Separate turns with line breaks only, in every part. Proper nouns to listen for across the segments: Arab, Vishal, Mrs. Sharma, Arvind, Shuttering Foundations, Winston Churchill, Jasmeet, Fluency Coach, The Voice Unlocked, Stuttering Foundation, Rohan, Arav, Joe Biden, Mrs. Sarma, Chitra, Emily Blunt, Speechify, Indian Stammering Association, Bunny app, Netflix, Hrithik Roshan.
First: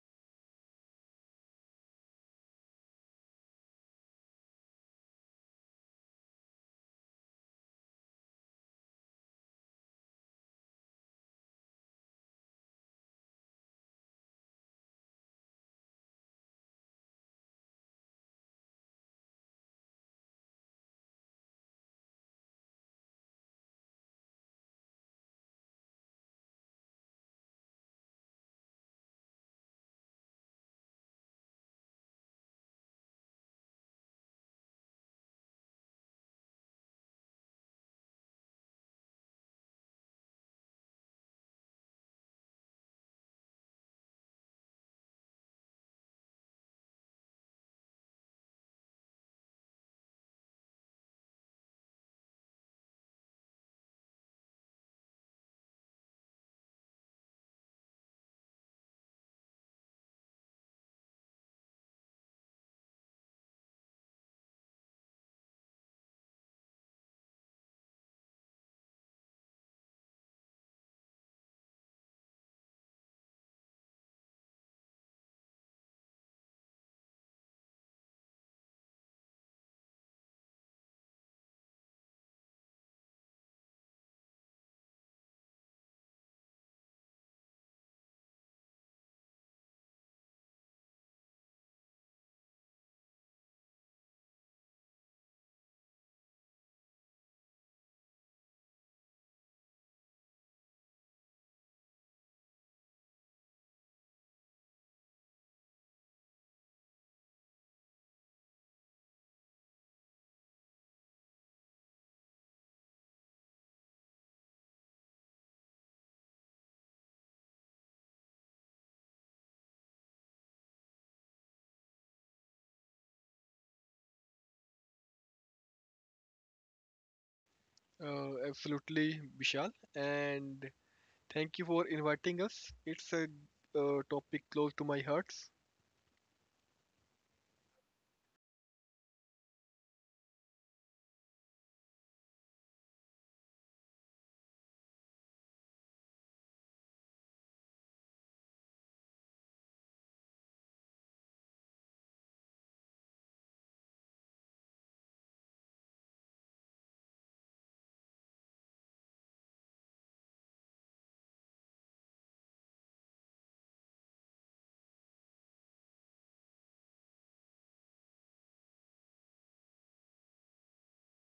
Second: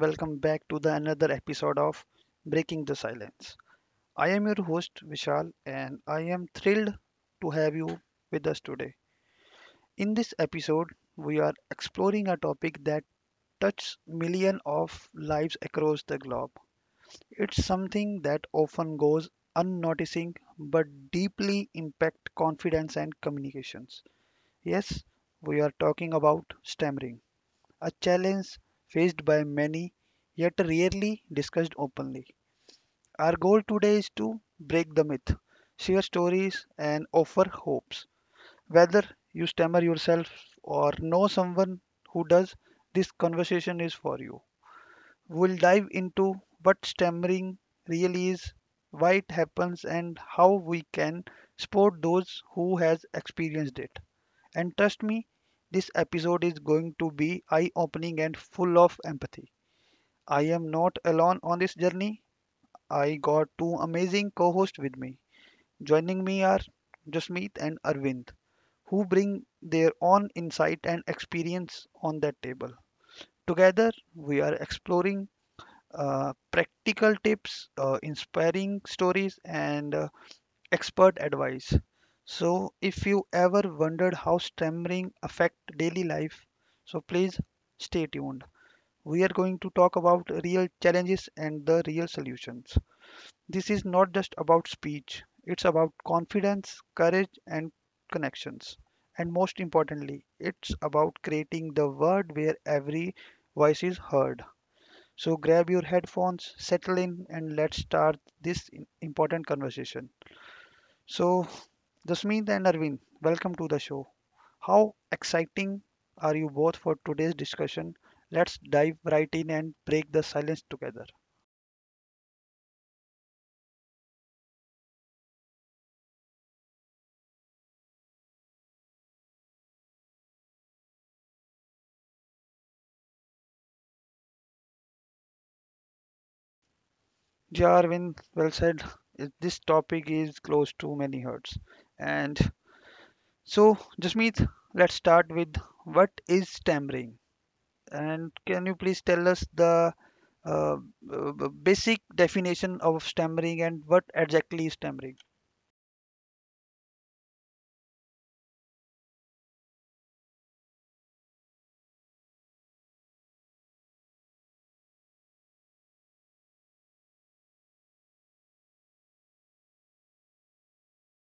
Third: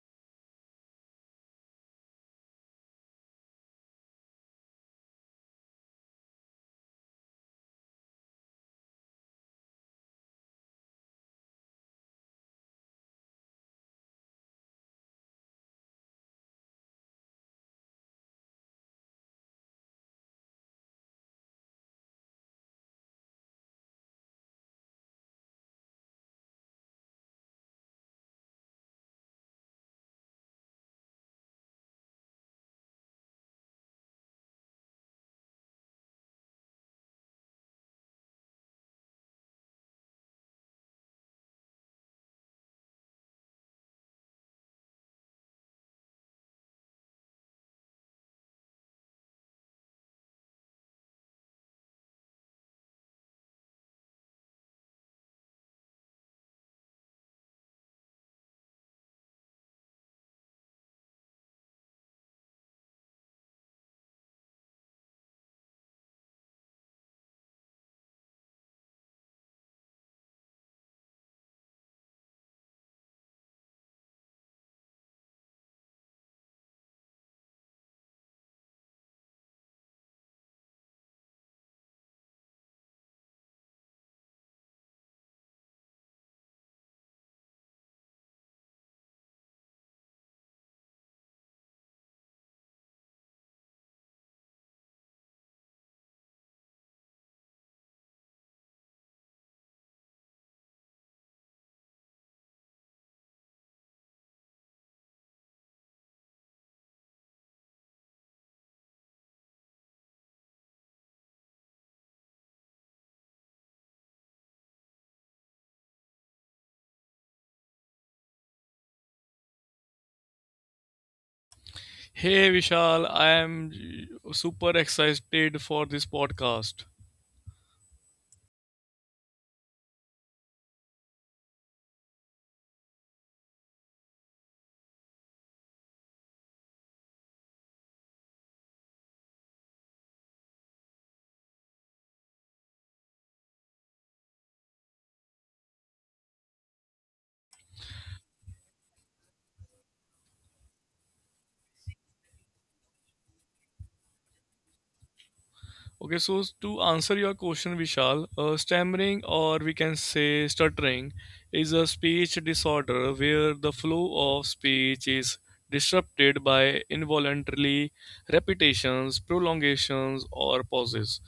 welcome back to the another episode of Breaking the Silence. I am your host Vishal and I am thrilled to have you with us today. In this episode we are exploring a topic that touches millions of lives across the globe. It's something that often goes unnoticing but deeply impact confidence and communications. Yes, we are talking about stammering, a challenge faced by many, yet rarely discussed openly. Our goal today is to break the myth, share stories, and offer hopes. Whether you stammer yourself or know someone who does, this conversation is for you. We'll dive into what stammering really is, why it happens, and how we can support those who has experienced it. And trust me, this episode is going to be eye opening and full of empathy. I am not alone on this journey. I got two amazing co hosts with me. Joining me are Jasmeet and Arvind, who bring their own insight and experience on that table. Together, we are exploring practical tips, inspiring stories, and expert advice. So, if you ever wondered how stammering affect daily life, so please stay tuned. We are going to talk about real challenges and the real solutions. This is not just about speech, it's about confidence, courage, and connections. And most importantly, it's about creating the world where every voice is heard. So grab your headphones, settle in, and let's start this important conversation. So, Jasmeet and Arvind, welcome to the show. How exciting are you both for today's discussion? Let's dive right in and break the silence together.
Hey Vishal, I am super excited for this podcast.
Absolutely, Vishal, and thank you for inviting us. It's a topic close to my heart.
Yeah, Arvind, well said. This topic is close to many hearts. And so, Jasmeet, let's start with what is tampering? And can you please tell us the uh, basic definition of stammering and what exactly is stammering?
Okay, so to answer your question, Vishal, stammering, or we can say stuttering, is a speech disorder where the flow of speech is disrupted by involuntary repetitions, prolongations, or pauses.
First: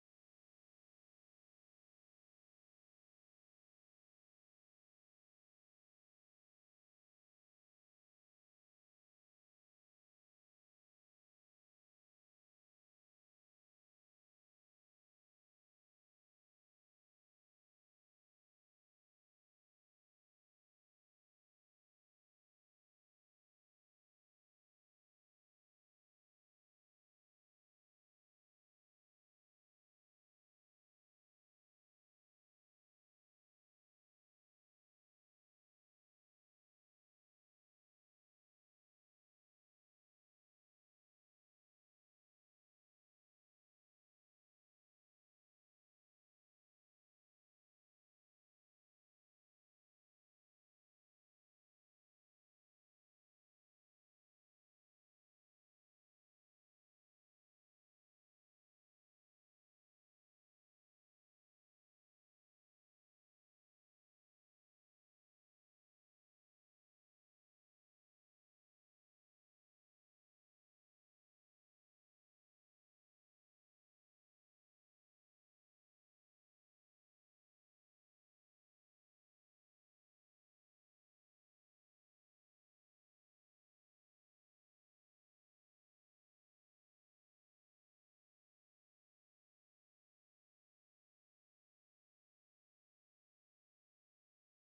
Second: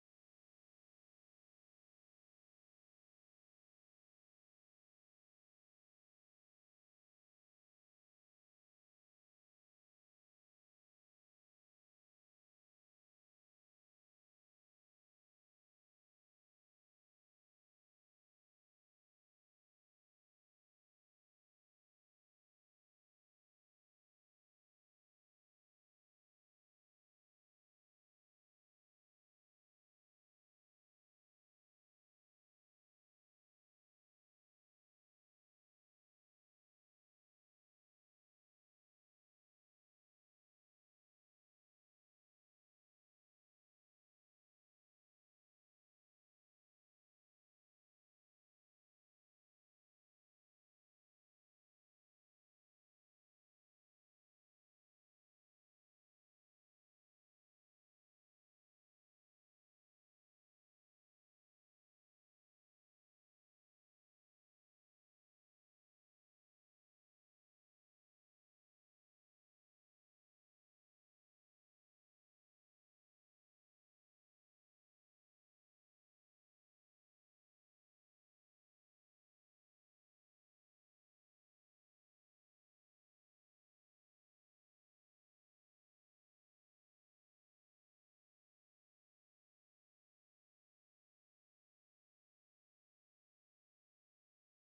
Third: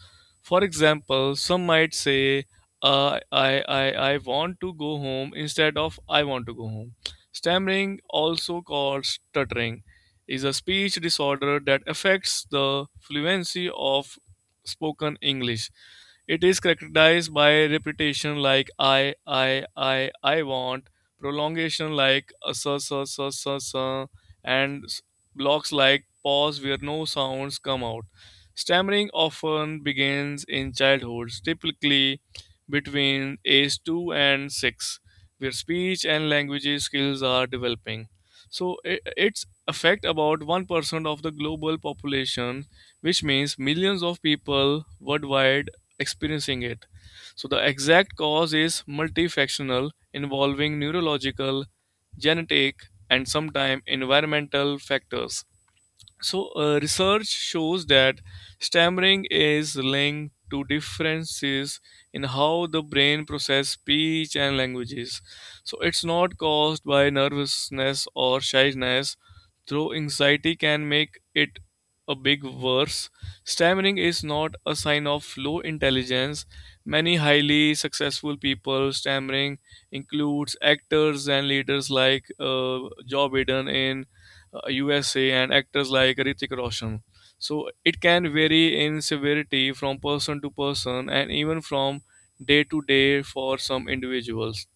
For example, some might say, I want to go home instead of I want to go home. Stammering, also called stuttering, is a speech disorder that affects the fluency of spoken English. It is characterized by repetition like I want, prolongation like so, and blocks like pause where no sounds come out. Stammering often begins in childhood, typically between age 2 and 6, where speech and language skills are developing. So its effect about 1% of the global population, which means millions of people worldwide experiencing it. So the exact cause is multifactional, involving neurological, genetic, and sometimes environmental factors. So research shows that stammering is linked to differences in how the brain processes speech and languages. So it's not caused by nervousness or shyness. Though anxiety can make it a big worse, stammering is not a sign of low intelligence. Many highly successful people stammering includes actors and leaders like Joe Biden in USA and actors like Hrithik Roshan. So it can vary in severity from person to person and even from day to day for some individuals.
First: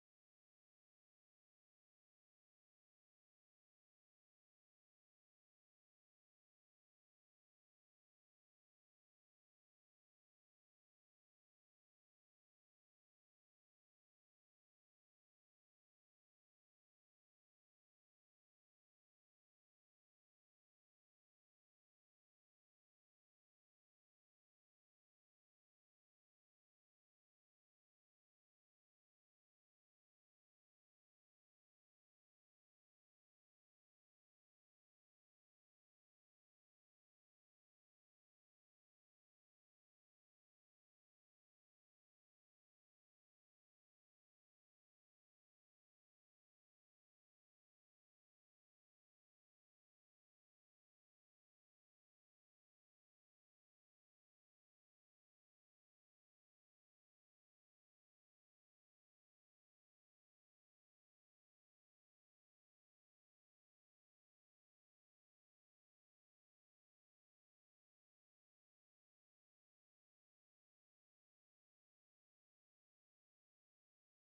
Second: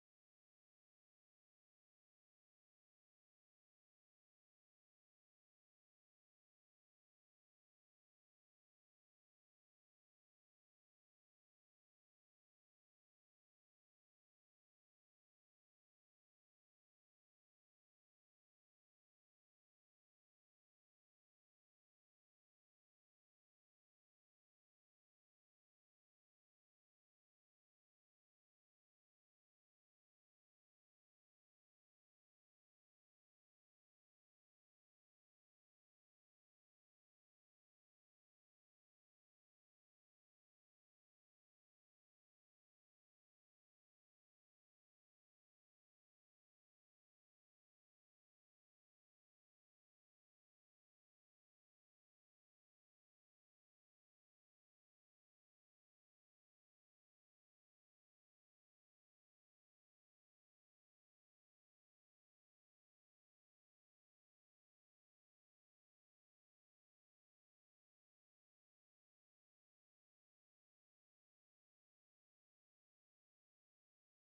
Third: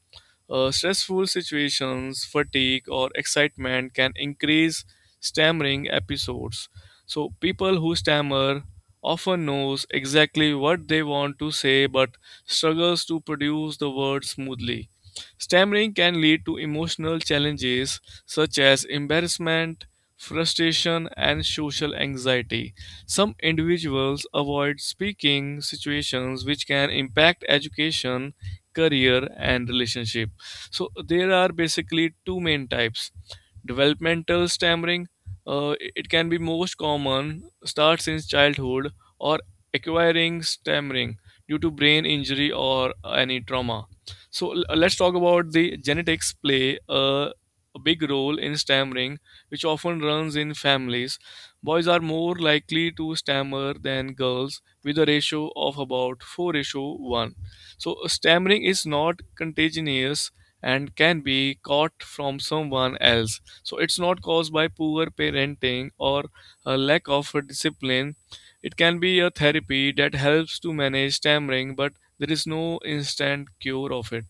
Stressful situations, fatigue, or excitement can increase stammering episodes. So people who stammer often knows exactly what they want to say but struggles to produce the words smoothly. Stammering can lead to emotional challenges such as embarrassment, frustration, and social anxiety. Some individuals avoid speaking situations, which can impact education, career, and relationship. So there are basically two main types. Developmental stammering, it can be most common, starts in childhood, or acquiring stammering due to brain injury or any trauma. So let's talk about the genetics play a big role in stammering, which often runs in families. Boys are more likely to stammer than girls with a ratio of about 4 ratio 1. So stammering is not contagious and can be caught from someone else. So it's not caused by poor parenting or a lack of discipline. It can be a therapy that helps to manage stammering, but there is no instant cure of it.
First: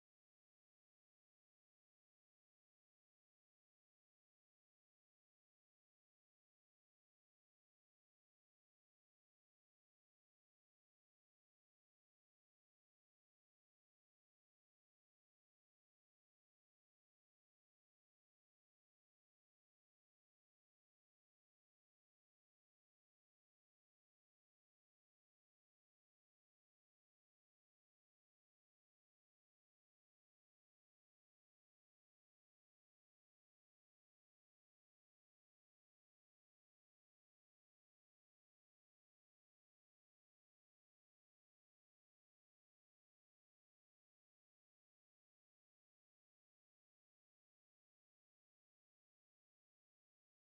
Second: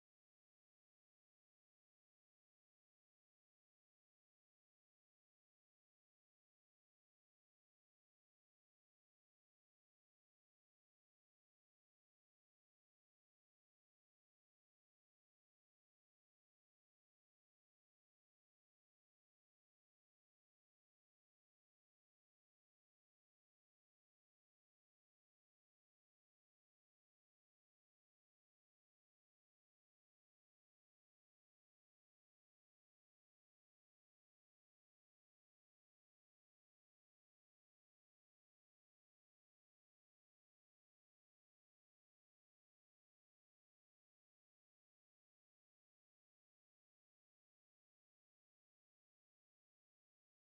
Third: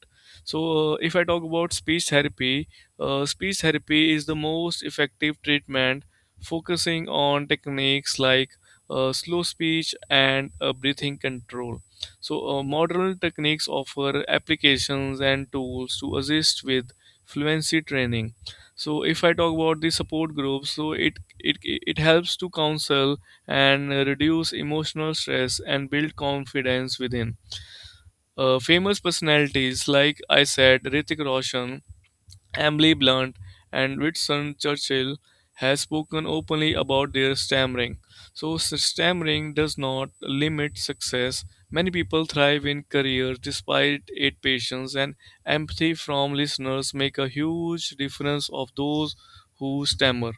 So if I talk about speech therapy, speech therapy is the most effective treatment, focusing on techniques like slow speech and breathing control. So modern techniques offer applications and tools to assist with fluency training. So if I talk about the support groups, so it helps to counsel and reduce emotional stress and build confidence within. Famous personalities like I said, Ritik Roshan, Emily Blunt, and Winston Churchill has spoken openly about their stammering. So, stammering does not limit success. Many people thrive in careers despite it. Patience and empathy from listeners make a huge difference of those who stammer.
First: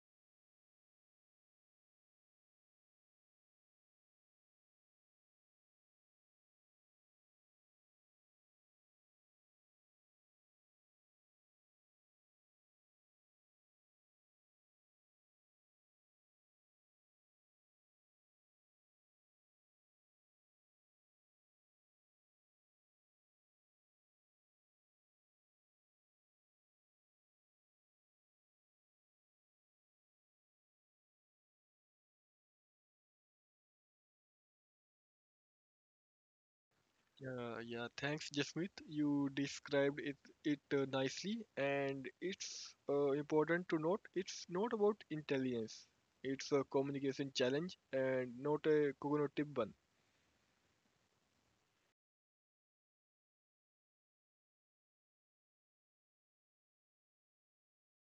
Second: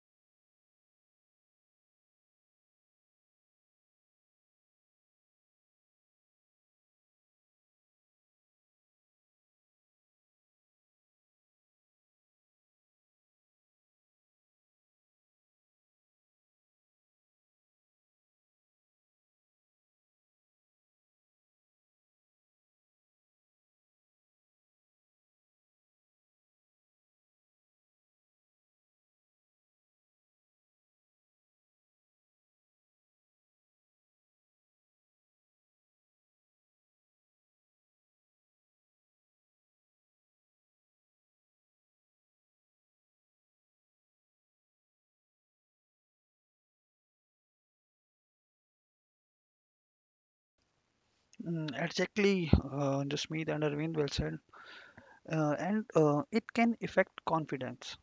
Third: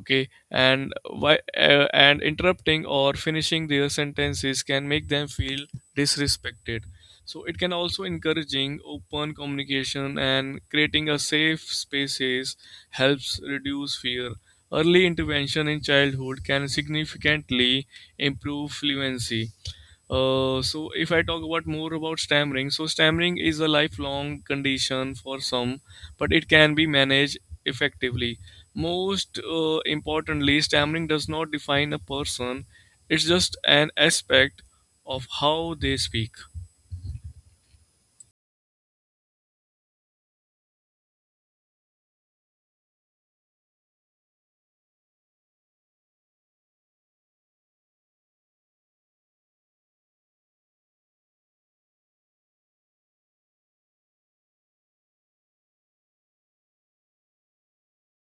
Okay. And why and interrupting or finishing their sentences can make them feel disrespected. So it can also encouraging open communication and creating a safe spaces helps reduce fear. Early intervention in childhood can significantly improve fluency. So if I talk about more about stammering, so stammering is a lifelong condition for some, but it can be managed effectively. Most importantly, stammering does not define a person; it's just an aspect of how they speak.
Yeah. Thanks, Jasmeet. You described it nicely, and it's important to note it's not about intelligence. It's a communication challenge and not a cognitive one.
Mm, exactly, Jasmeet and Arvind, well said. And It can affect confidence,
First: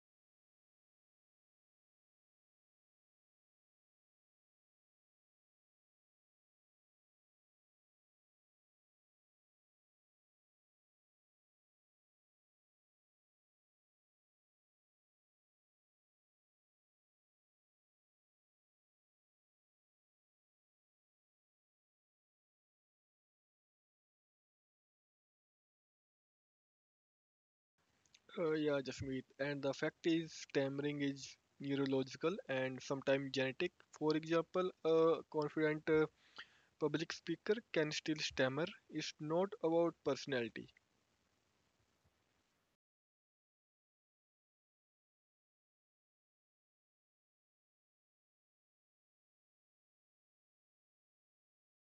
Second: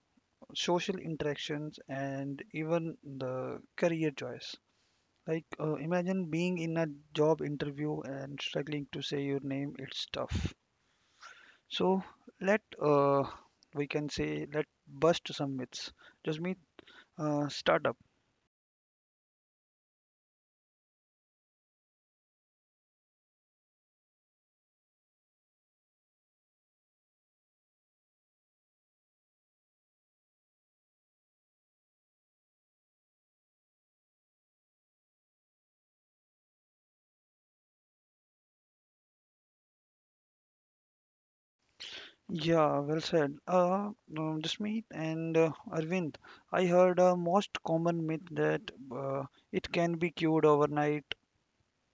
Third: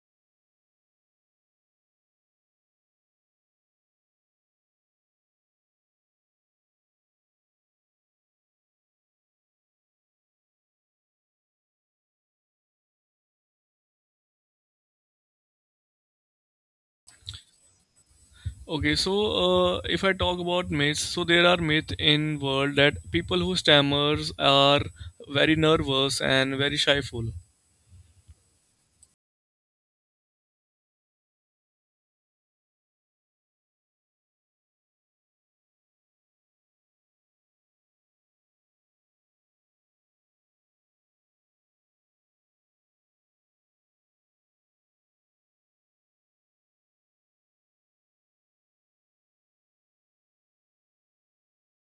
social interactions, and even the career choice. Like, imagine being in a job interview and struggling to say your name, it's tough. So, let we can say, let bust some myths. Jasmeet, start up.
Okay, so if I talk about myths, so there are myths in world that people who stammers are very nervous and very shyful.
Yeah, Jasmeet. And the fact is, stammering is neurological and sometimes genetic. For example, a confident public speaker can still stammer. It's not about personality.
Yeah, well said. Jasmeet and Arvind, I heard a most common myth that uh, it can be cured overnight.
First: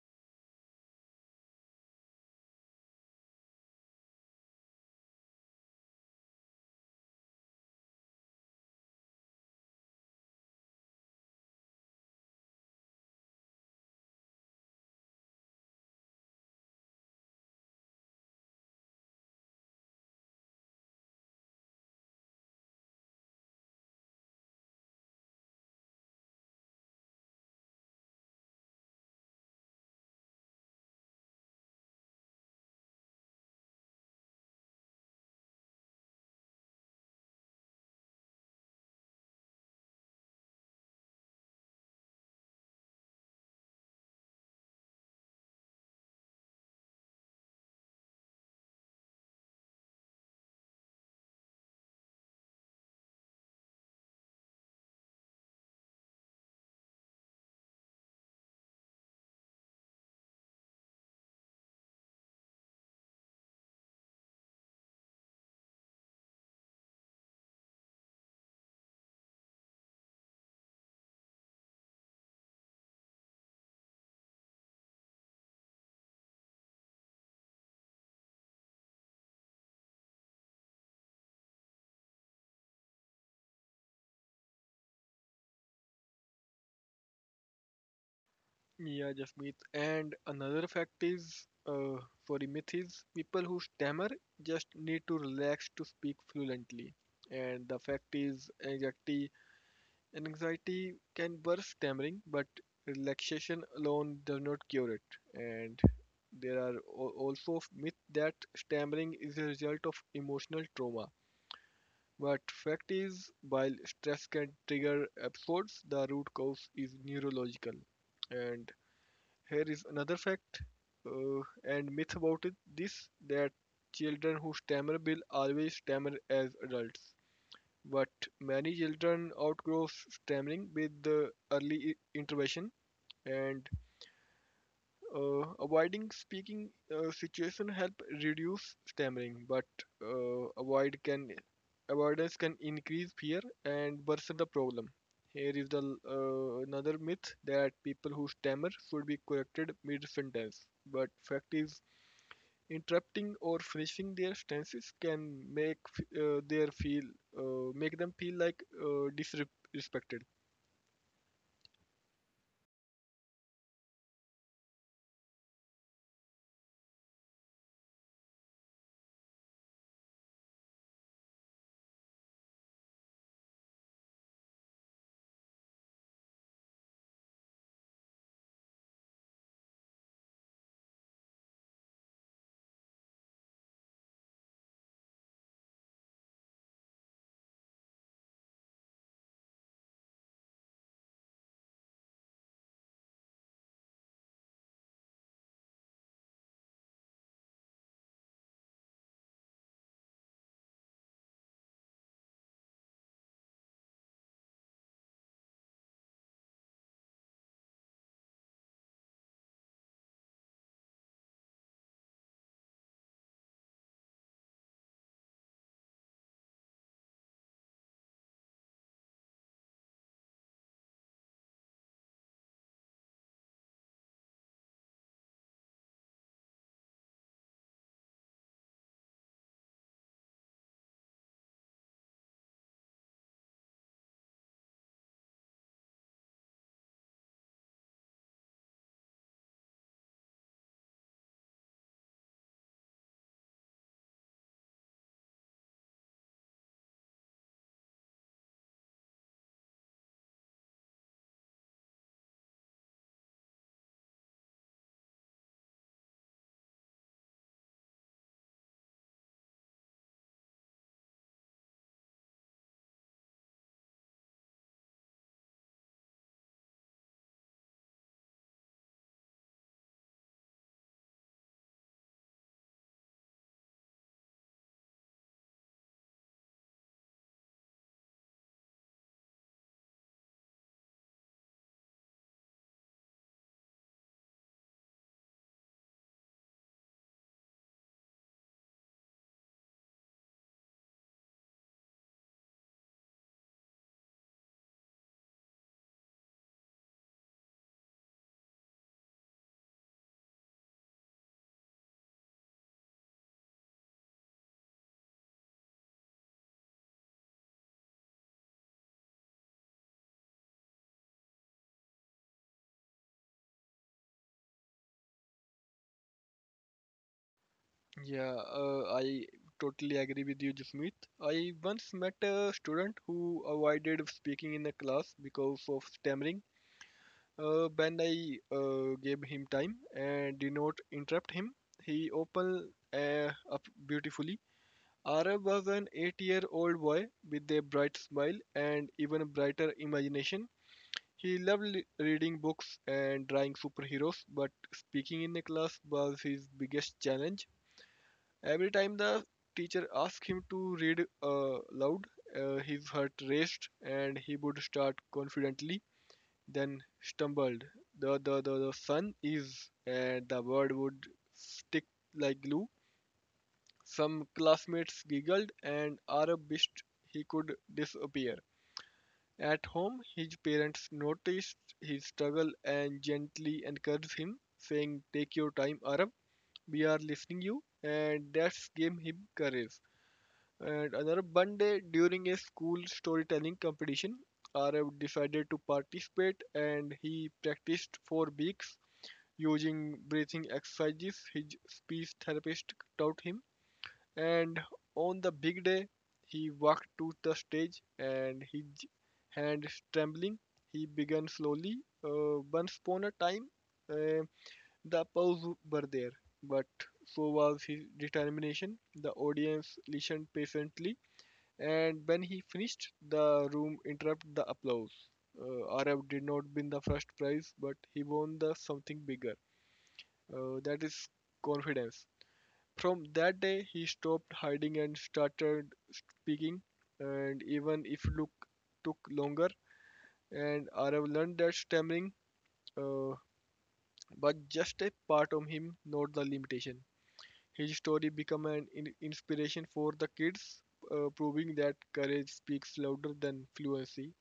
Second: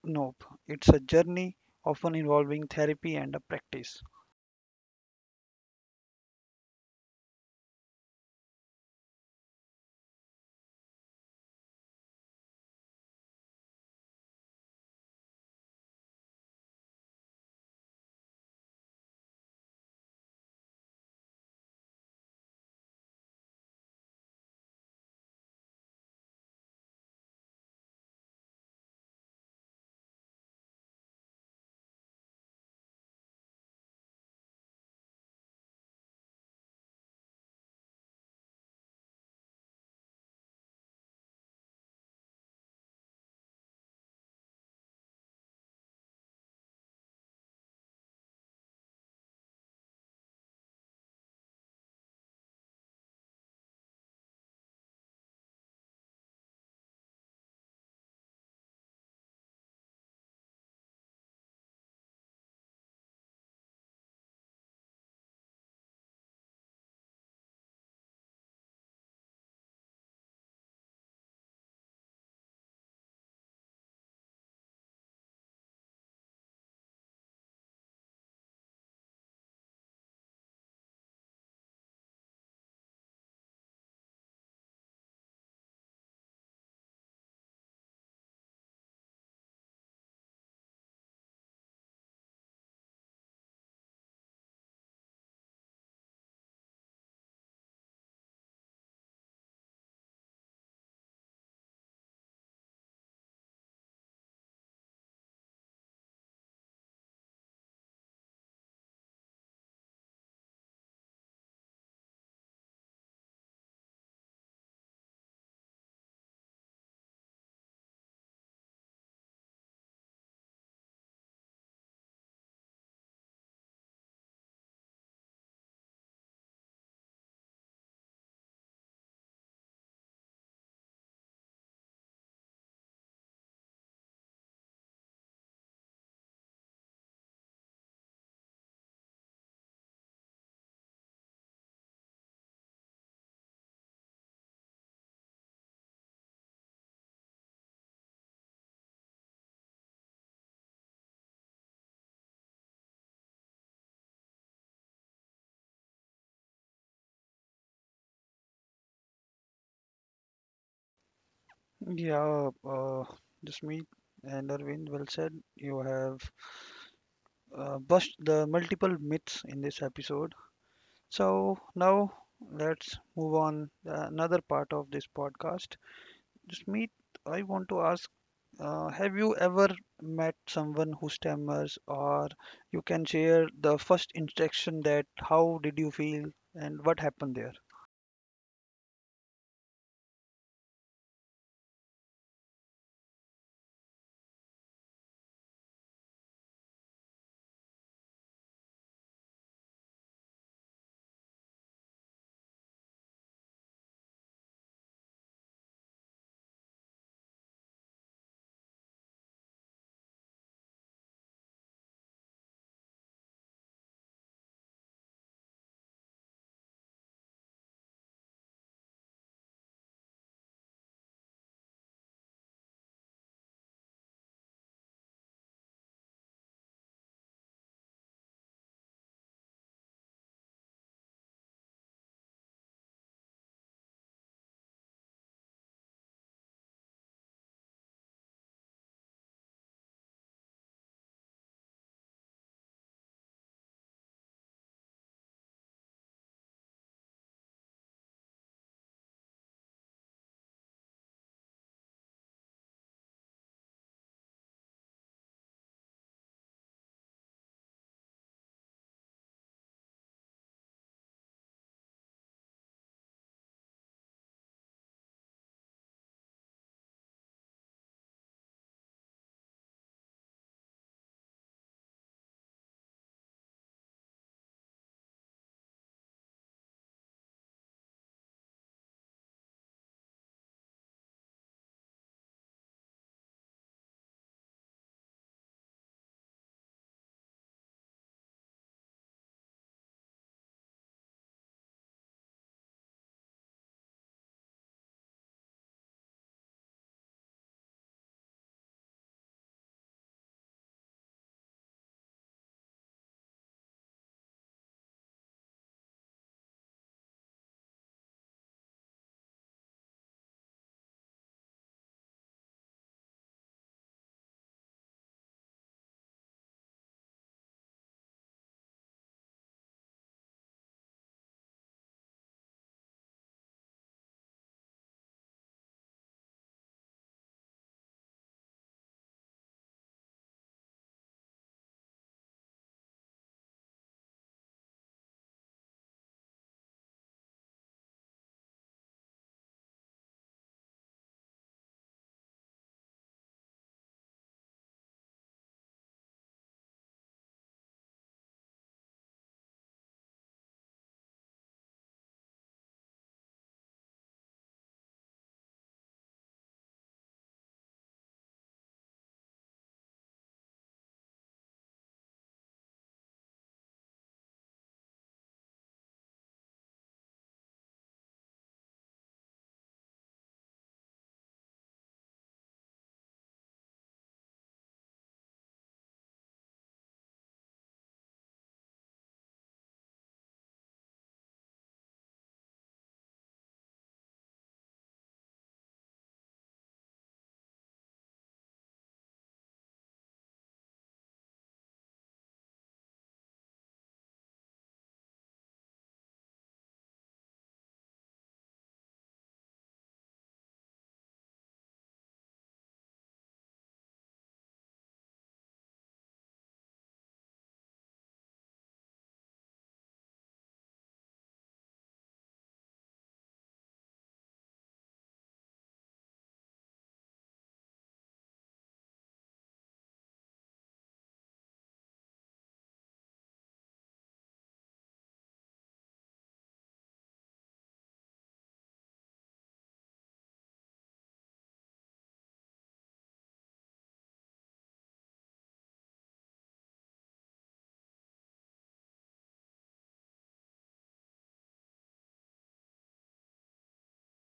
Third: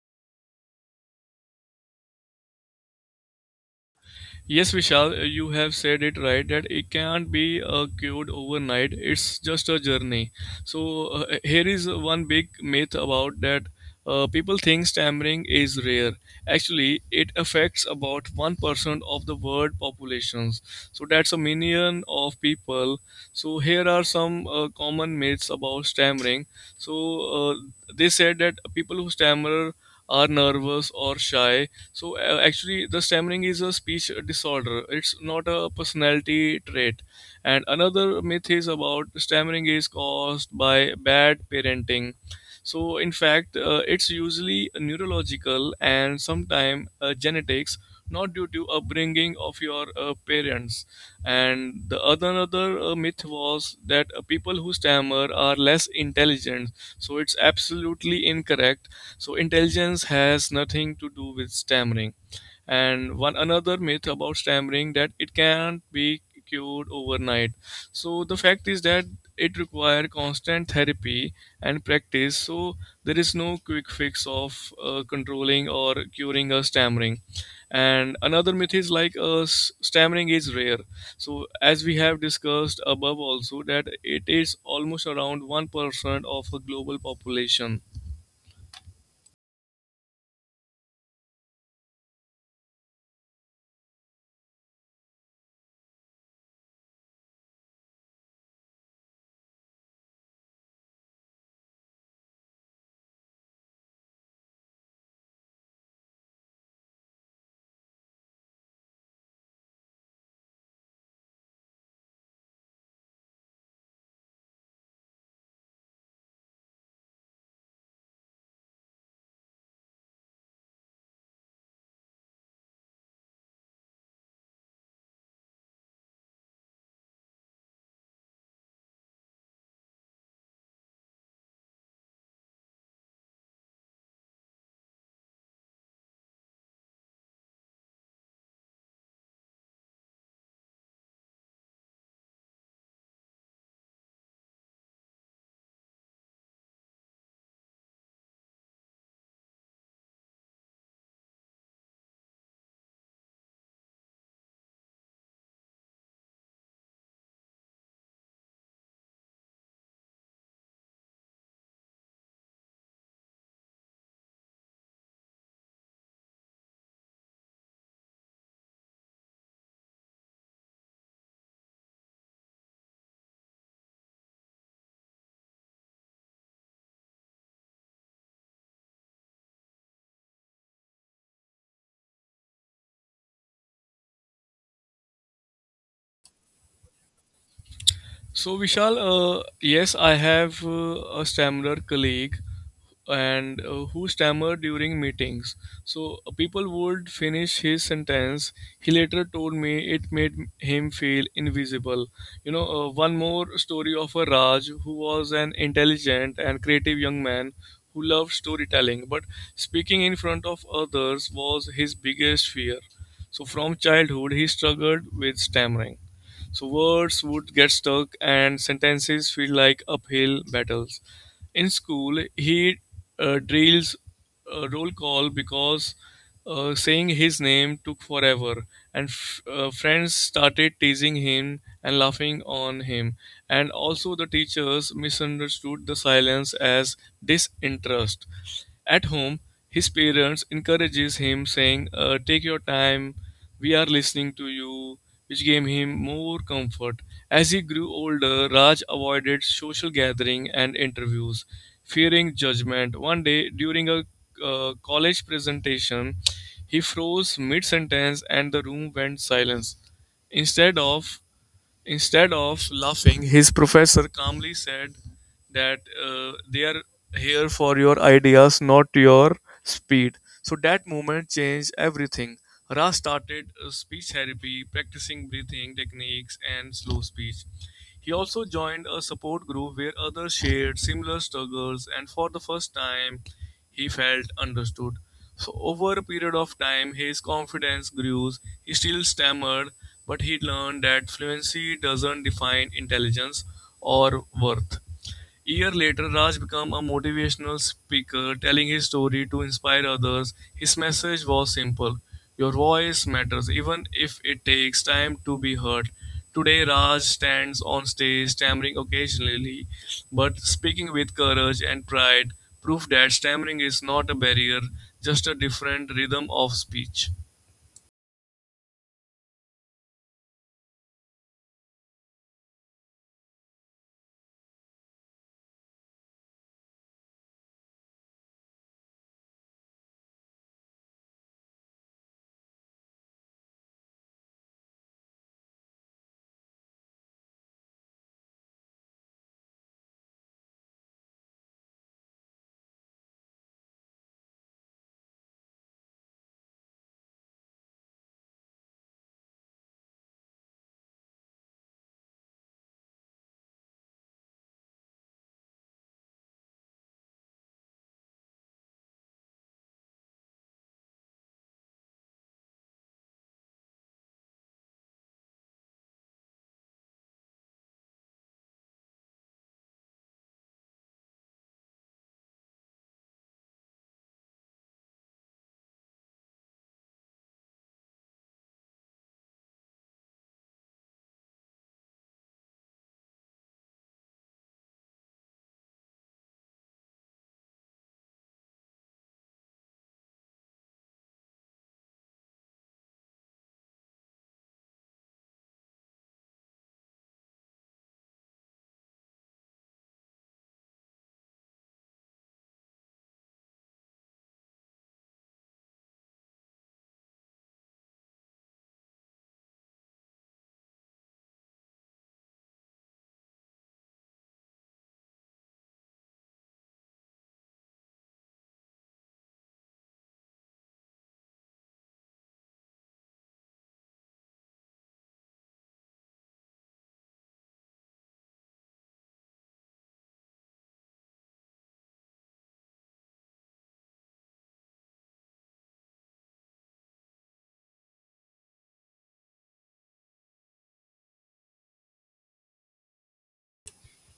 Nope. It's a journey often involving therapy and a practice.
Yes, Vishal, you have said it right that it can't be cured overnight. It's just a journey. So here is one big myth about that. People think stammering is rare. Actually, it affects about 1% of the world populations. So that's a million of people. So here are some common myths about stammering. So uh, they said that people who stammer are nervous or shy. So actually, the stammering is a speech disorder. It's not a personality trait. And another myth is about stammering is caused by bad parenting. So in fact, it's usually neurological and sometimes genetics, not due to upbringing of your parents. And the other another myth was that people who stammer are less intelligent. So it's absolutely incorrect. So intelligence has nothing to do with stammering. And one another myth about stammering that it can't be cured overnight. So the fact is that it requires constant therapy and practice. So there is no quick fix of controlling or curing a stammering. And another myth is like stammering is rare. So as we have discussed above also that it is almost around 1% of a global population.
Yeah, Jasmeet. And another fact is, for the myth is, people who stammer just need to relax to speak fluently. And the fact is, anxiety can burst stammering, but relaxation alone does not cure it. And there are also myth that stammering is a result of emotional trauma. But fact is, while stress can trigger episodes, the root cause is neurological. And here is another fact and myth about it this that children who stammer will always stammer as adults. But many children outgrow stammering with the early intervention, and avoiding speaking situation help reduce stammering, but uh, avoid can avoidance can increase fear and worsen the problem. Here is the another myth that people who stammer should be corrected mid sentence. But fact is, interrupting or finishing their stances can make their feel make them feel like disrespected.
Yeah, just me and Arvind, well said. You have bust the multiple myths in this episode. So now let's move on another part of this podcast. Just me, I want to ask, have you ever met someone who stammers, or you can share the first interaction that how did you feel and what happened there?
So, Vishal, yes, I have a stammerer colleague and who stammered during meetings. So, people would finish his sentence. He later told me it made him feel invisible. You know, one more story of a Raj who was an intelligent and creative young man who loved storytelling, but speaking in front of others was his biggest fear. So, from childhood, he struggled with stammering. So words would get stuck and sentences feel like uphill battles. In school, he drills a roll call because saying his name took forever, and friends started teasing him and laughing on him. And also, the teachers misunderstood the silence as disinterest. At home, his parents encourages him, saying, "Take your time. We are listening to you," which gave him more comfort. As he grew older, Raj avoided social gathering and interviews, fearing judgment. One day, during a college presentation, he froze mid-sentence, and the room went silence. Instead of Instead of laughing, his professor calmly said that they are here for your ideas, not your speed. So that moment changed everything. Ra started speech therapy, practicing breathing techniques and slow speech. He also joined a support group where others shared similar struggles, and for the first time, he felt understood. So over a period of time, his confidence grew. He still stammered, but he learned that fluency doesn't define intelligence or worth. Year later, Raj became a motivational speaker, telling his story to inspire others. His message was simple. Your voice matters, even if it takes time to be heard. Today, Raj stands on stage, stammering occasionally, but speaking with courage and pride, proof that stammering is not a barrier, just a different rhythm of speech.
Yeah, I totally agree with you, Jasmeet. I once met a student who avoided speaking in a class because of stammering. When I gave him time and did not interrupt him, he opened up beautifully. Arab was an eight-year-old boy with a bright smile and even brighter imagination. He loved reading books and drawing superheroes, but speaking in a class was his biggest challenge. Every time the teacher asked him to read loud, his heart raced and he would start confidently, then stumbled. The sun is, and the word would stick like glue. Some classmates giggled, and Arab wished he could disappear. At home, his parents noticed his struggle and gently encouraged him, saying, "Take your time, Arab. We are listening you." And that gave him courage. And another one day during a school storytelling competition, Arav decided to participate and he practiced for weeks using breathing exercises his speech therapist taught him. And on the big day, he walked to the stage and his hands trembling. He began slowly. Once upon a time, uh, the applause were there, but so was his determination. The audience listened patiently and when he finished, the room interrupted the applause. RF did not win the first prize, but he won the something bigger. That is confidence. From that day, he stopped hiding and started speaking. And even if look took longer, and RF learned that stammering uh, was just a part of him, not the limitation. His story became an inspiration for the kids, proving that courage speaks louder than fluency.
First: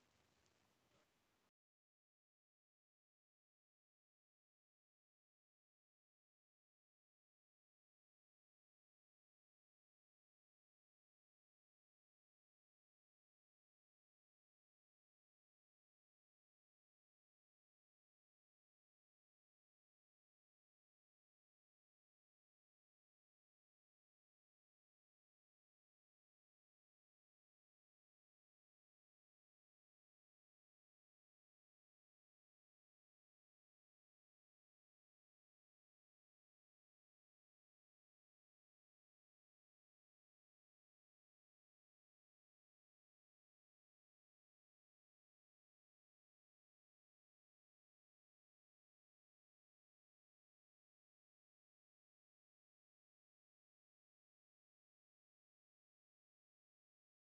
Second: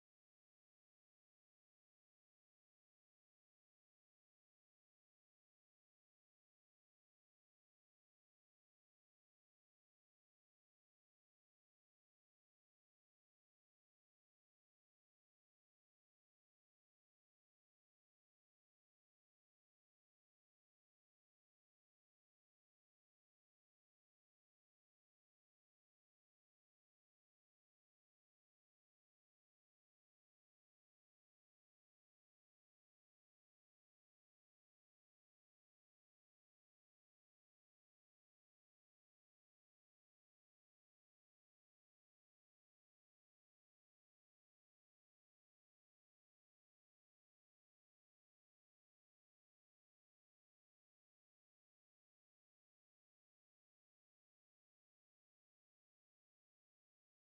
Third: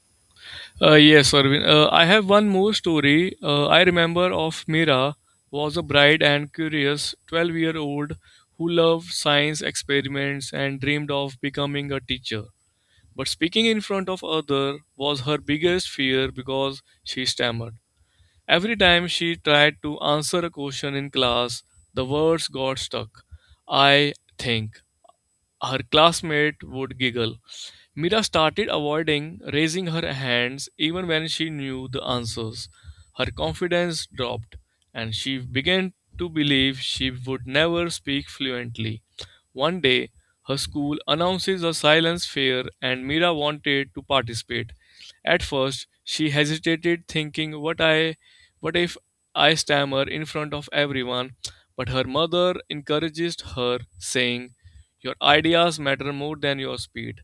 Yes, Arvind. I have one more story. I remember of Mira was a bright and curious 12-year-old who loved science experiments and dreamed of becoming a teacher. But speaking in front of other was her biggest fear because she stammered. Every time she tried to answer a question in class, the words got stuck. I think her classmate would giggle. Mira started avoiding raising her hands even when she knew the answers. Her confidence dropped, and she began to believe she would never speak fluently. One day, her school announces a silence fair and Mira wanted to participate. At first, she hesitated thinking what if I stammer in front of everyone, but her mother encouraged her saying, "Your ideas matter more than your speed."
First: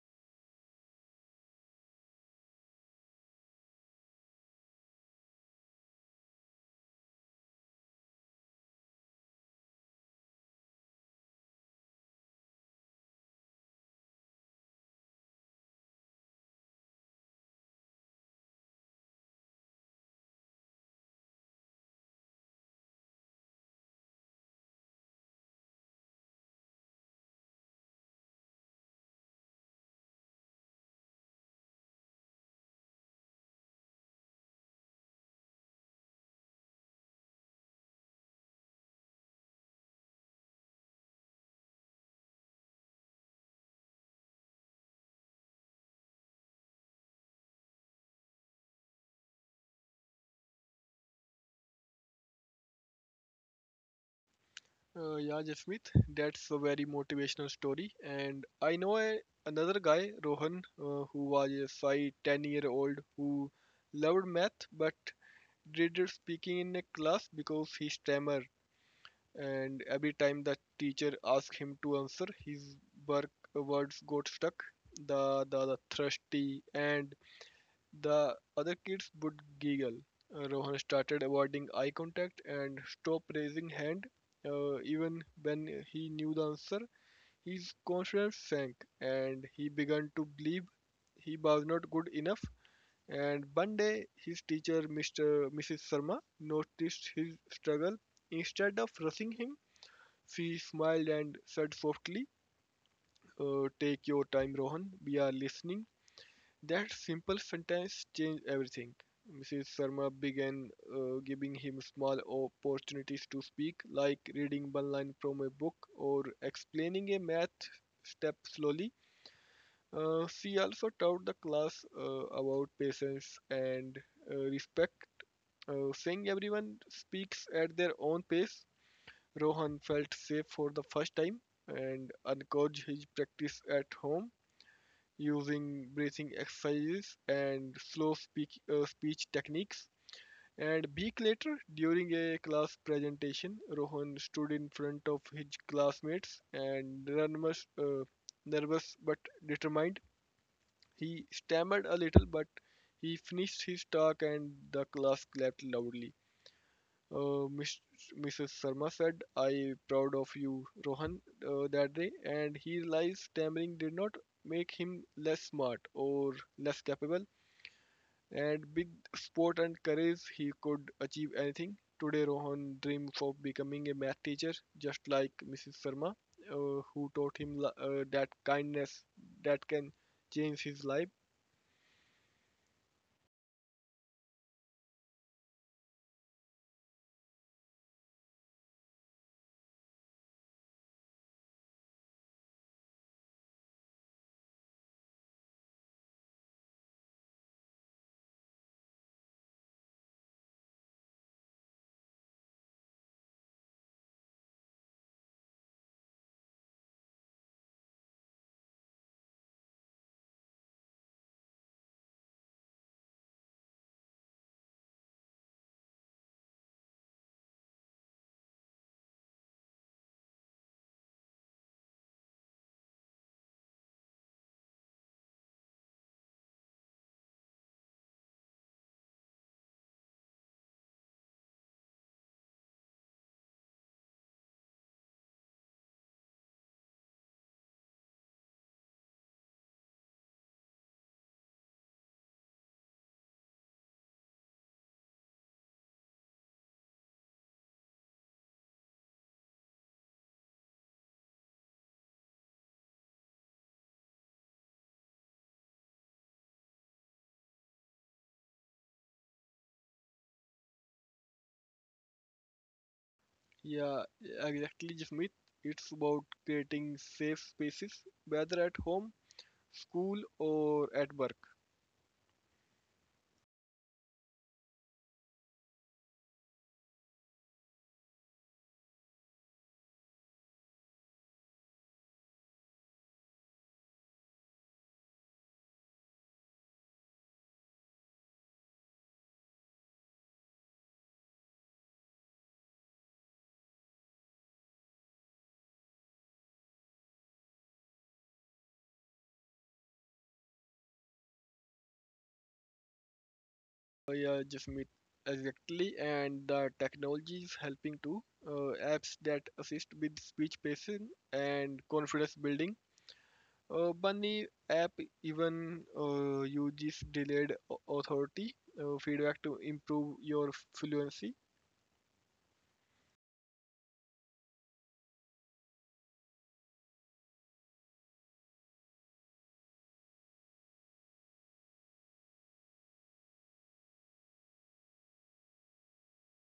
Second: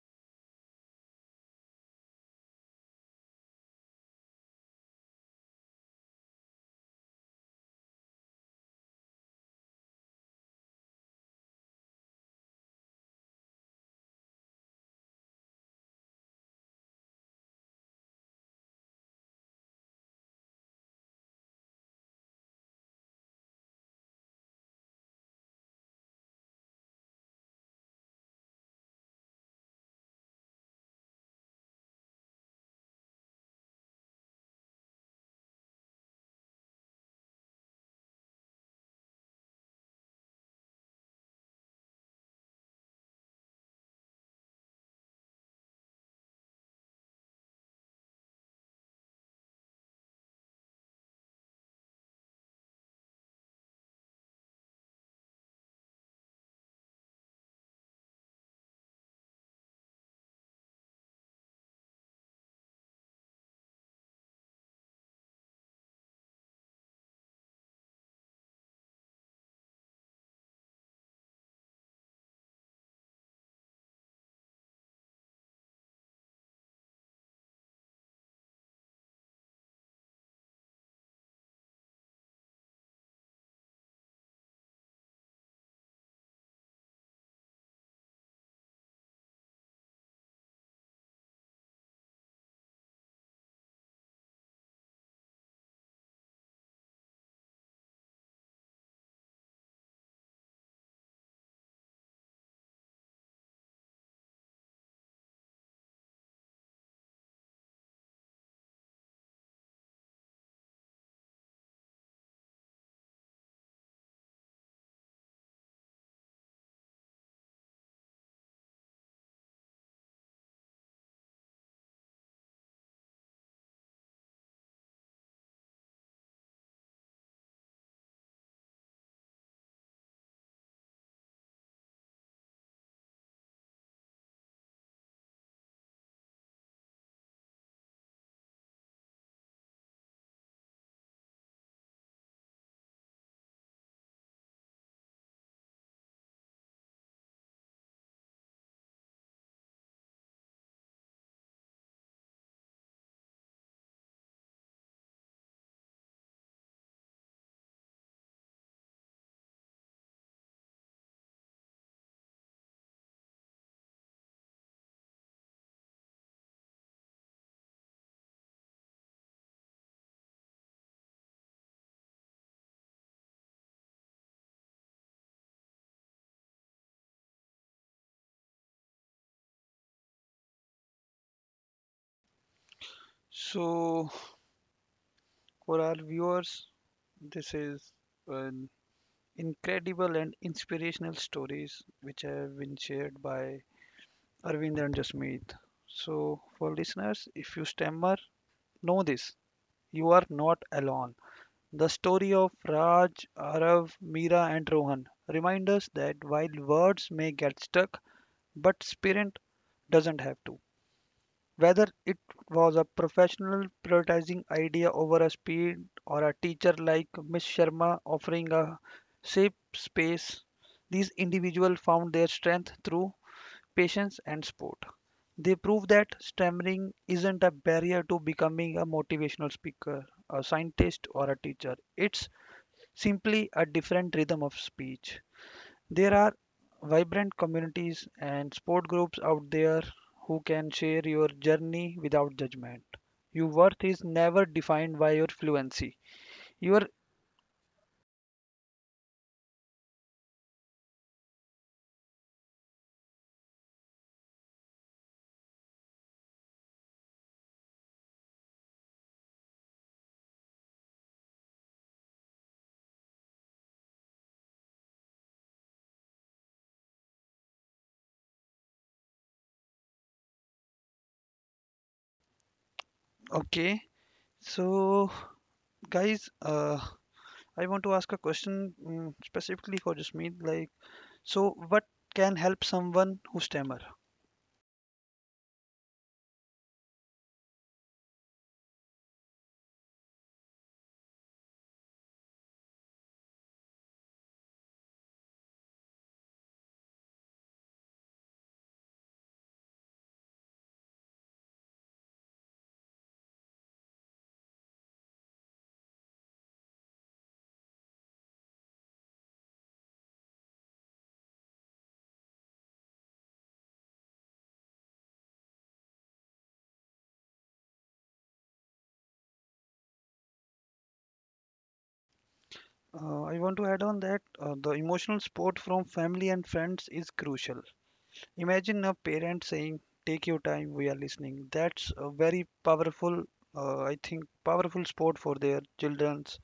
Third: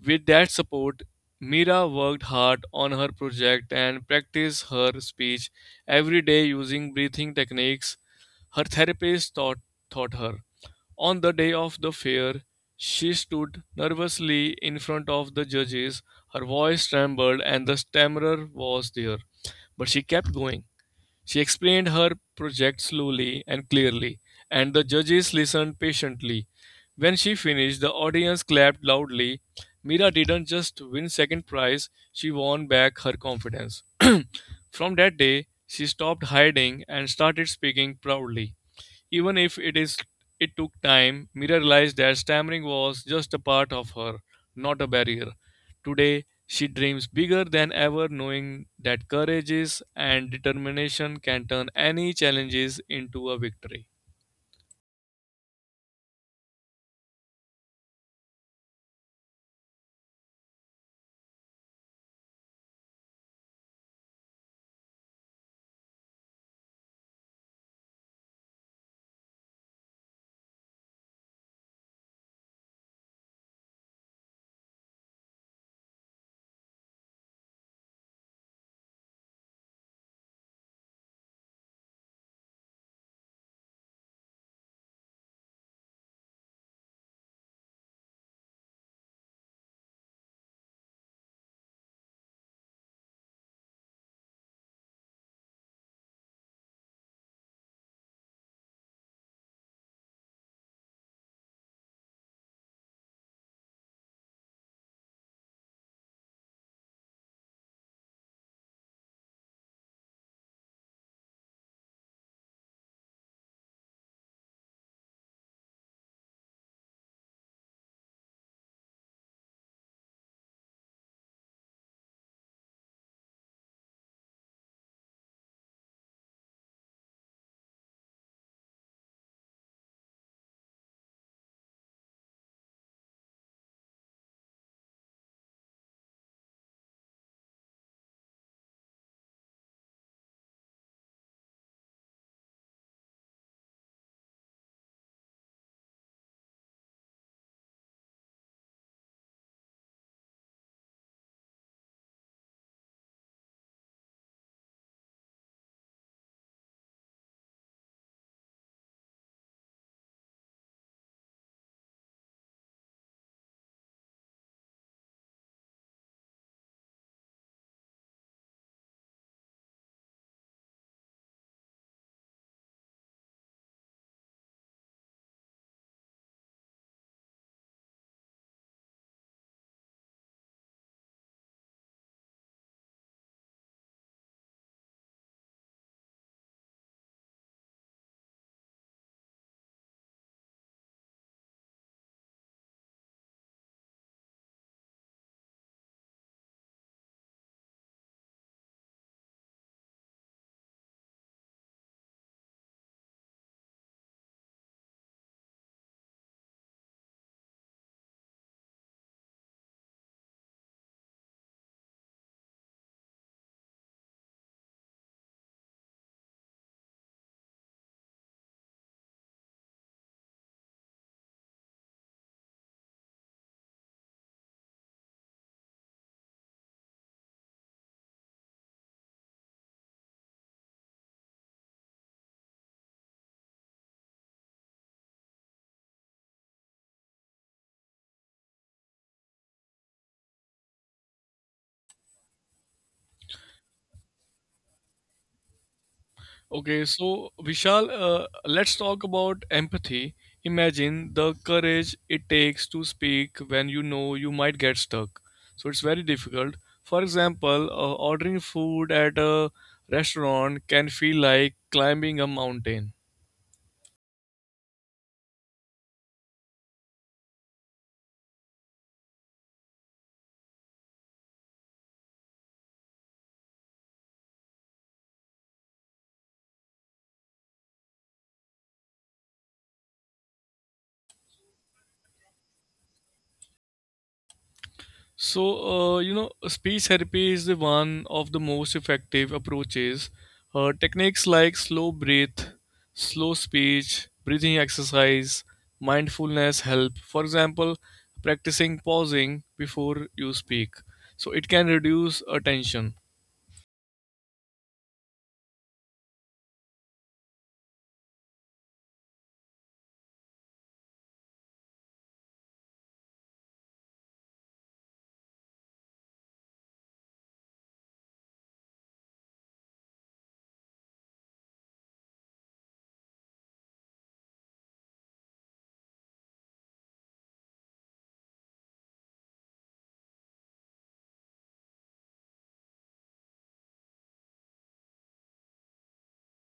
With that support, Mira worked hard on her project and practiced her speech every day using breathing techniques her taught her. On the day of the fair, she stood nervously in front of the judges. Her voice trembled and the stammerer was there, but she kept going. She explained her project slowly and clearly, and the judges listened patiently. When she finished, the audience clapped loudly. Mira didn't just win second prize, she won back her confidence. From that day, she stopped hiding and started speaking proudly. Even if it is It took time. Mira realized that stammering was just a part of her, not a barrier. Today, she dreams bigger than ever, knowing that courage is and determination can turn any challenges into a victory.
Yeah, Jasmeet, that's a very motivational story. And I know another guy, Rohan, who was a shy 10-year-old who loved math but dreaded speaking in a class because he stammered. And every time the teacher asked him to answer, his words got stuck. The thirsty and the other kids would giggle. Rohan started avoiding eye contact and stopped raising hand. Even when he knew the answer, his confidence sank and he began to believe he was not good enough. And one day, his teacher, Mr. Mrs. Sharma, noticed his struggle. Instead of rushing him, she smiled and said softly, "Take your time, Rohan. We are listening." That simple sentence changed everything. Mrs. Sharma began giving him small opportunities to speak, like reading one line from a book or explaining a math step slowly. She also taught the class about patience and respect, saying everyone speaks at their own pace. Rohan felt safe for the first time and encouraged his practice at home using breathing exercises and speech techniques. And a week later, during a class presentation, Rohan stood in front of his classmates and nervous but determined. He stammered a little, but he finished his talk, and the class clapped loudly. Uh, Miss, Mrs. Sarma said, I proud of you, Rohan, that day, and he realized stammering did not make him less smart or less capable, and with sport and courage he could achieve anything. Today, Rohan dreams of becoming a math teacher, just like Mrs. Sarma, who taught him that kindness that can change his life.
So for our viewers, this is an incredible and inspirational stories which have been shared by Arvind and Jasmeet. So, for listeners, if you stammer, know this, you are not alone. The story of Raj, Arav, Meera, and Rohan remind us that while words may get stuck, but spirit doesn't have to. Whether it was a professional prioritizing idea over a speed or a teacher like Miss Sharma offering a safe space, these individuals found their strength through patience and support. They prove that stammering isn't a barrier to becoming a motivational speaker, a scientist, or a teacher. It's simply a different rhythm of speech. There are vibrant communities and sport groups out there who can share your journey without judgment. Your worth is never defined by your fluency. You are
Okay, so Vishal, let's talk about empathy. Imagine the courage it takes to speak when you know you might get stuck. So it's very difficult. For example, ordering food at a restaurant can feel like climbing a mountain.
Yeah, exactly, Jasmeet. It's about creating safe spaces, whether at home school or at work.
okay. So, guys, I want to ask a question, mm, specifically for Jasmeet. Like, so what can help someone who stammer?
So, speech therapy is the one of the most effective approaches. Techniques like slow breath, slow speech, breathing exercise, mindfulness help. For example, practicing pausing before you speak. So it can reduce attention.
Yeah, Jasmeet, exactly. And the technology is helping too. Apps that assist with speech pacing and confidence building. Bunny app even uses delayed authority feedback to improve your fluency.
I want to add on that the emotional support from family and friends is crucial. Imagine a parent saying, "Take your time, we are listening." That's a very powerful, I think, powerful sport for their childrens.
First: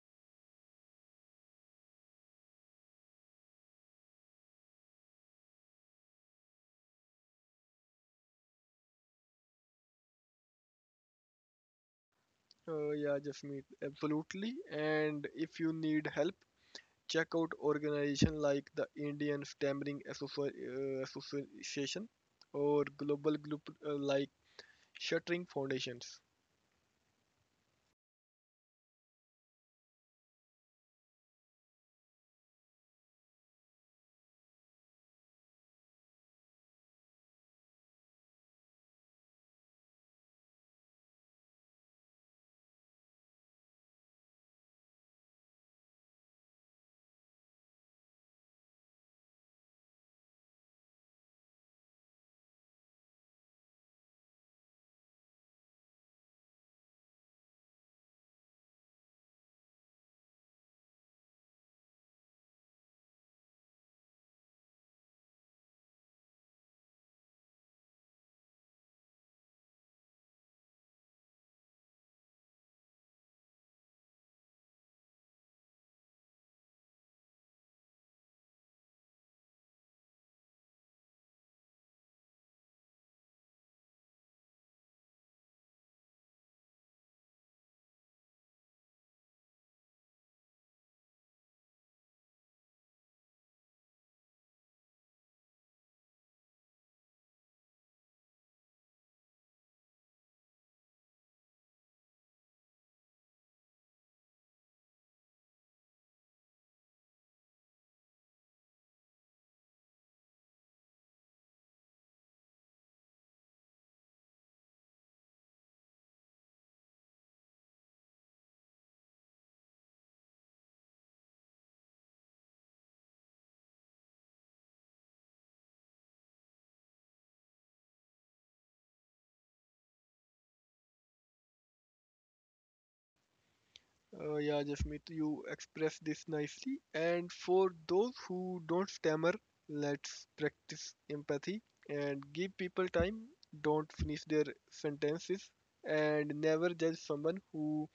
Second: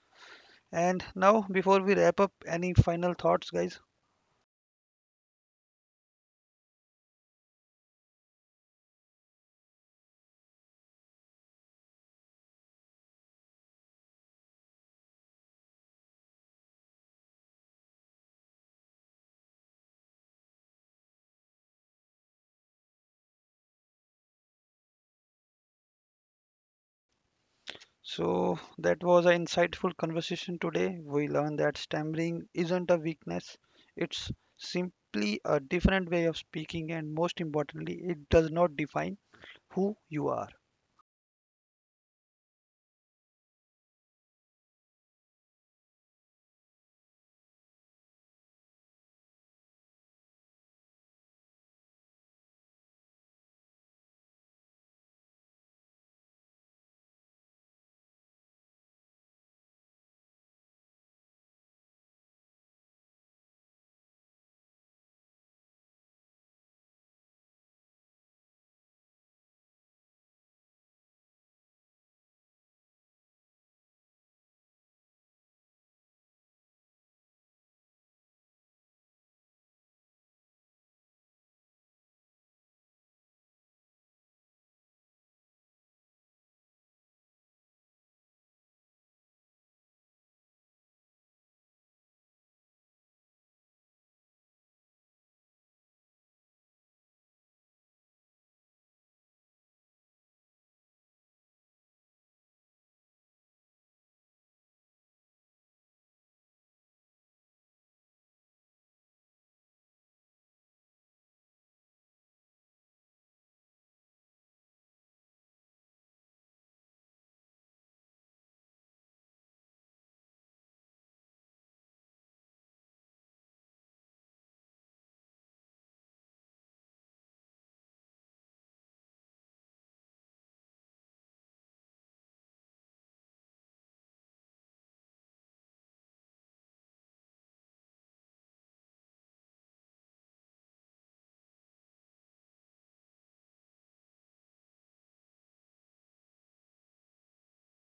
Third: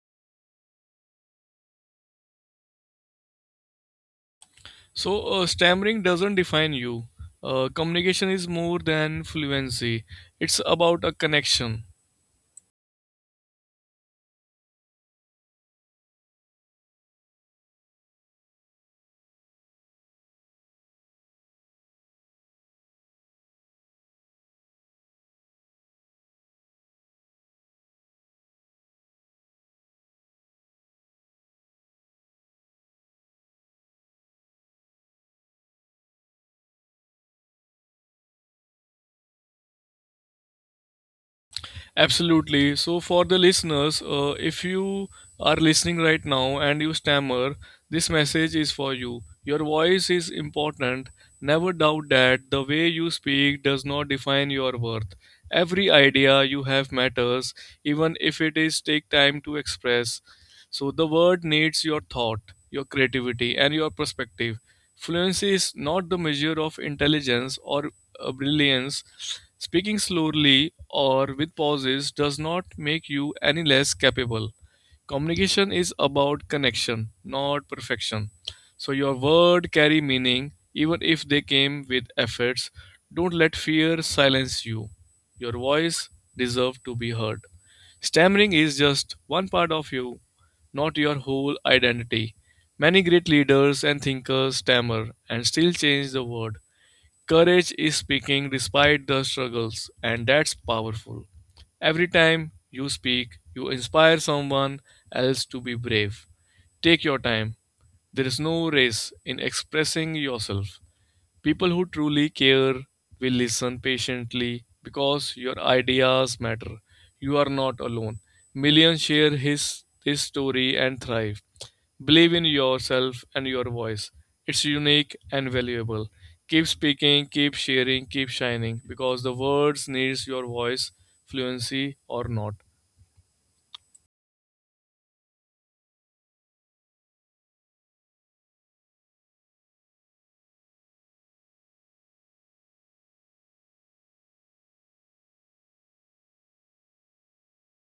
And now, before we wrap up, any final thoughts, guys?
So, stammering doesn't define you. Communication is more than fluency, it's about a connection.
Yeah, Jasmeet, absolutely. And if you need help, check out organizations like the Indian Stammering Association or global group like Shuttering Foundations.
So that was an insightful conversation today. We learned that stammering isn't a weakness; it's simply a different way of speaking, and most importantly, it does not define who you are.
Absolutely. So, for the listeners, if you are listening right now and you stammer, this message is for you. Your voice is important. Never doubt that the way you speak does not define your worth. Every idea you have matters, even if it is take time to express. So the word needs your thought, your creativity, and your perspective. Fluency is not the measure of intelligence or brilliance. Speaking slowly or with pauses does not make you any less capable. Communication is about connection, not perfection. So your word carry meaning even if they came with efforts. Don't let fear silence you. Your voice deserves to be heard. Stammering is just one part of you, not your whole identity. Many great leaders and thinkers stammer and still change the world. Courage is speaking despite the struggles, and that's powerful. Every time you speak, you inspire someone else to be brave. Take your time. There is no race in expressing yourself. People who truly care will listen patiently because your ideas matter. You are not alone. Millions share his this story and thrive. Believe in yourself and your voice. It's unique and valuable. Keep speaking, keep sharing, keep shining because the words needs your voice, fluency or not.
Yeah, Jasmeet, you expressed this nicely. And for those who don't stammer, let's practice empathy and give people time. Don't finish their sentences and never judge someone who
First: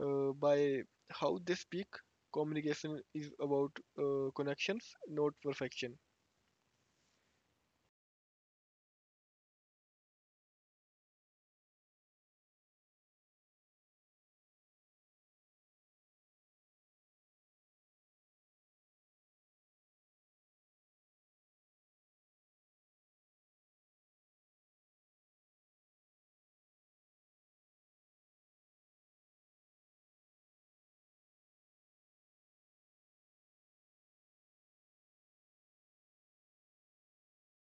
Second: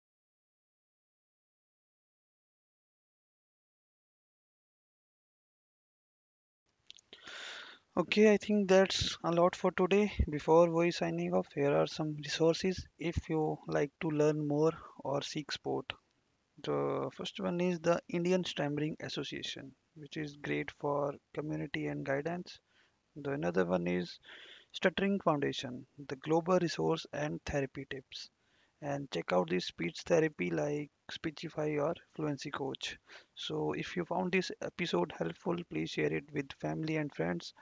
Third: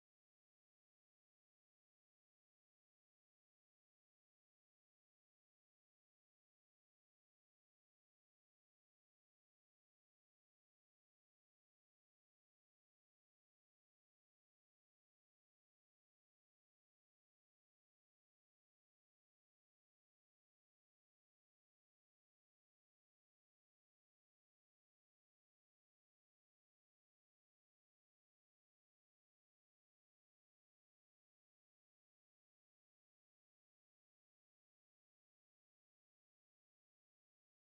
by how they speak. Communication is about connections, not perfection.
Okay, I think that's a lot for today. Before we signing off, here are some resources if you like to learn more or seek support. The first one is the Indian Stammering Association, which is great for community and guidance. The another one is Stuttering Foundation, the global resource and therapy tips. And check out the speech therapy like Speechify or Fluency Coach. So, if you found this episode helpful, please share it with family and friends.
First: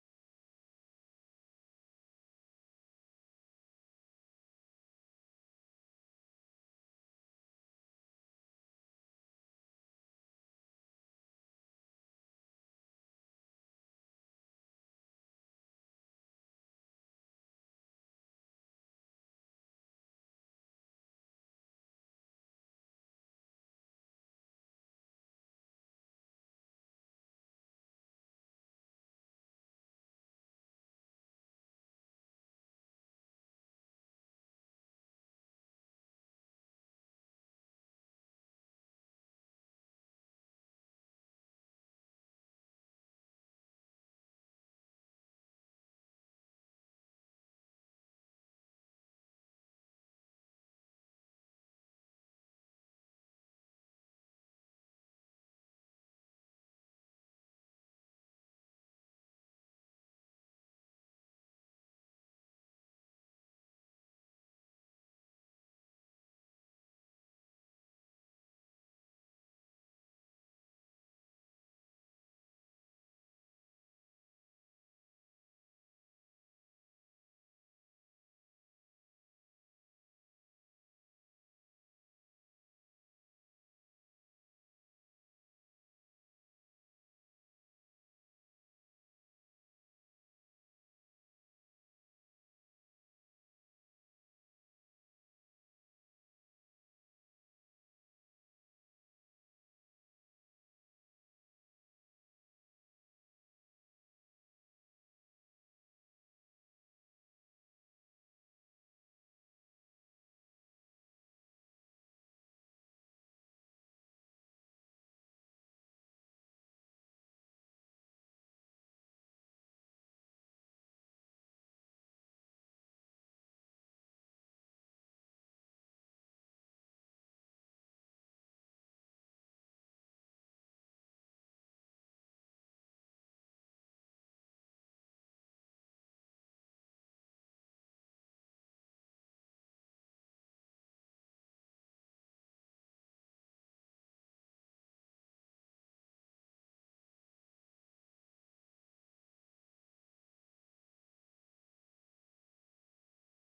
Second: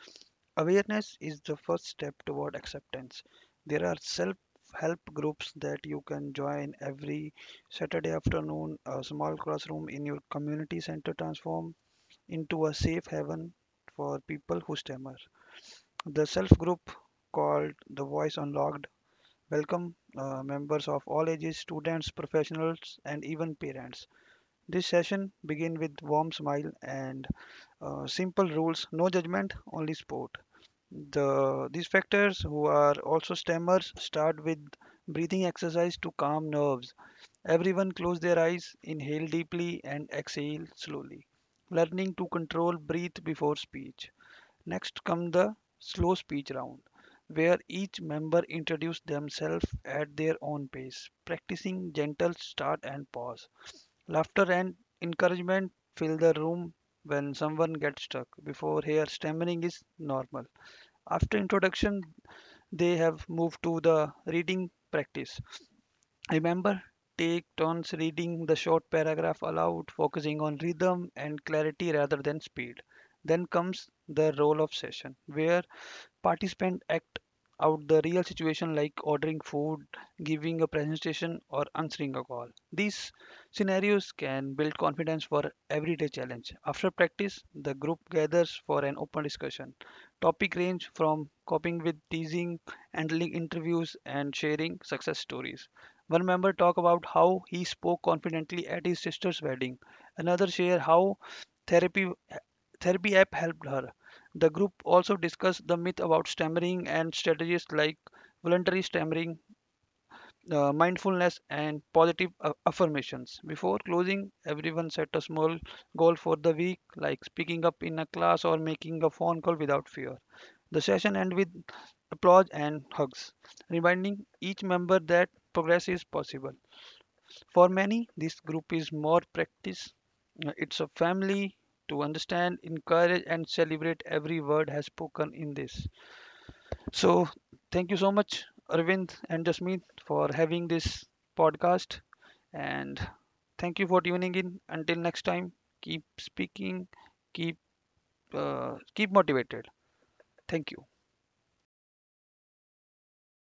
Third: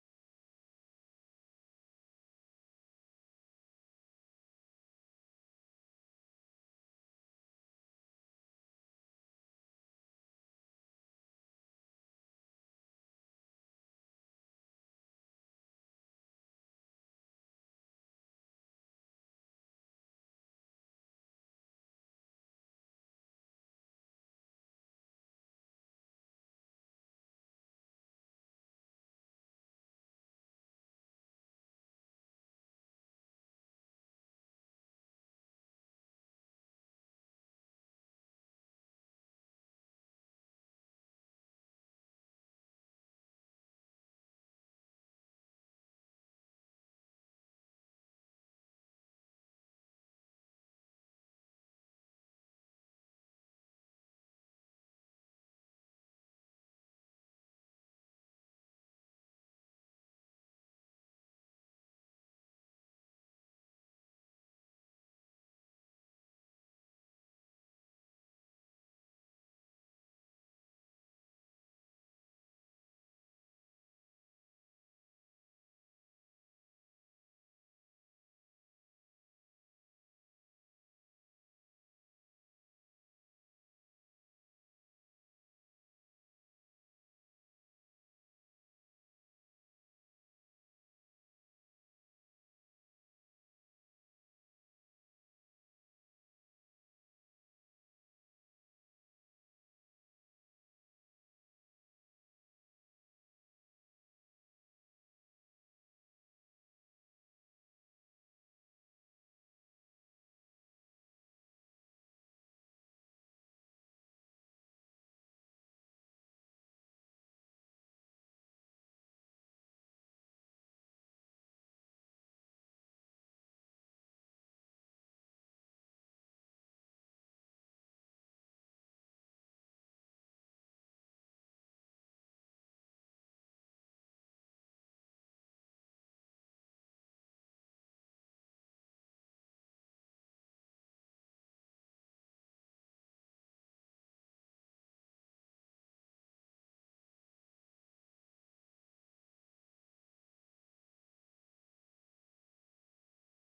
Awareness is the first step toward acceptance. There are self help groups that you can join every Saturday afternoon. A small classroom in your community center transform into a safe haven for people who stammer. The self group called The Voice Unlocked welcome members of all ages, students, professionals, and even parents. This session begins with warm smile and simple rules, no judgment, only support. The these factors who are also stammers start with breathing exercise to calm nerves. Everyone close their eyes, inhale deeply and exhale slowly, learning to control breath before speech. Next comes the slow speech round, where each member introduces themselves at their own pace, practicing gentle start and pause. Laughter and encouragement fill the room when someone gets stuck before here stammering is normal. After introduction, they have moved to the reading practice. Remember, take turns reading the short paragraph aloud, focusing on rhythm and clarity rather than speed. Then comes the role of session, where participants act out the real situation like ordering food, giving a presentation, or answering a call. These scenarios can build confidence for everyday challenge. After practice, the group gathers for an open discussion. Topic range from coping with teasing, handling interviews, and sharing success stories. One member talk about how he spoke confidently at his sister's wedding. Another share how therapy therapy app helped her. The group also discussed the myth about stammering and strategies like voluntary stammering, mindfulness, and positive affirmations. Before closing, everyone set a small goal for the week, like speaking up in a class or making a phone call without fear. The session ended with applause and hugs, reminding each member that progress is possible. For many, this group is more practice. It's a family to understand, encourage, and celebrate every word has spoken in this. So, thank you so much, Arvind and Jasmeet, for having this podcast. And thank you for tuning in. Until next time, keep speaking, keep keep motivated. Thank you.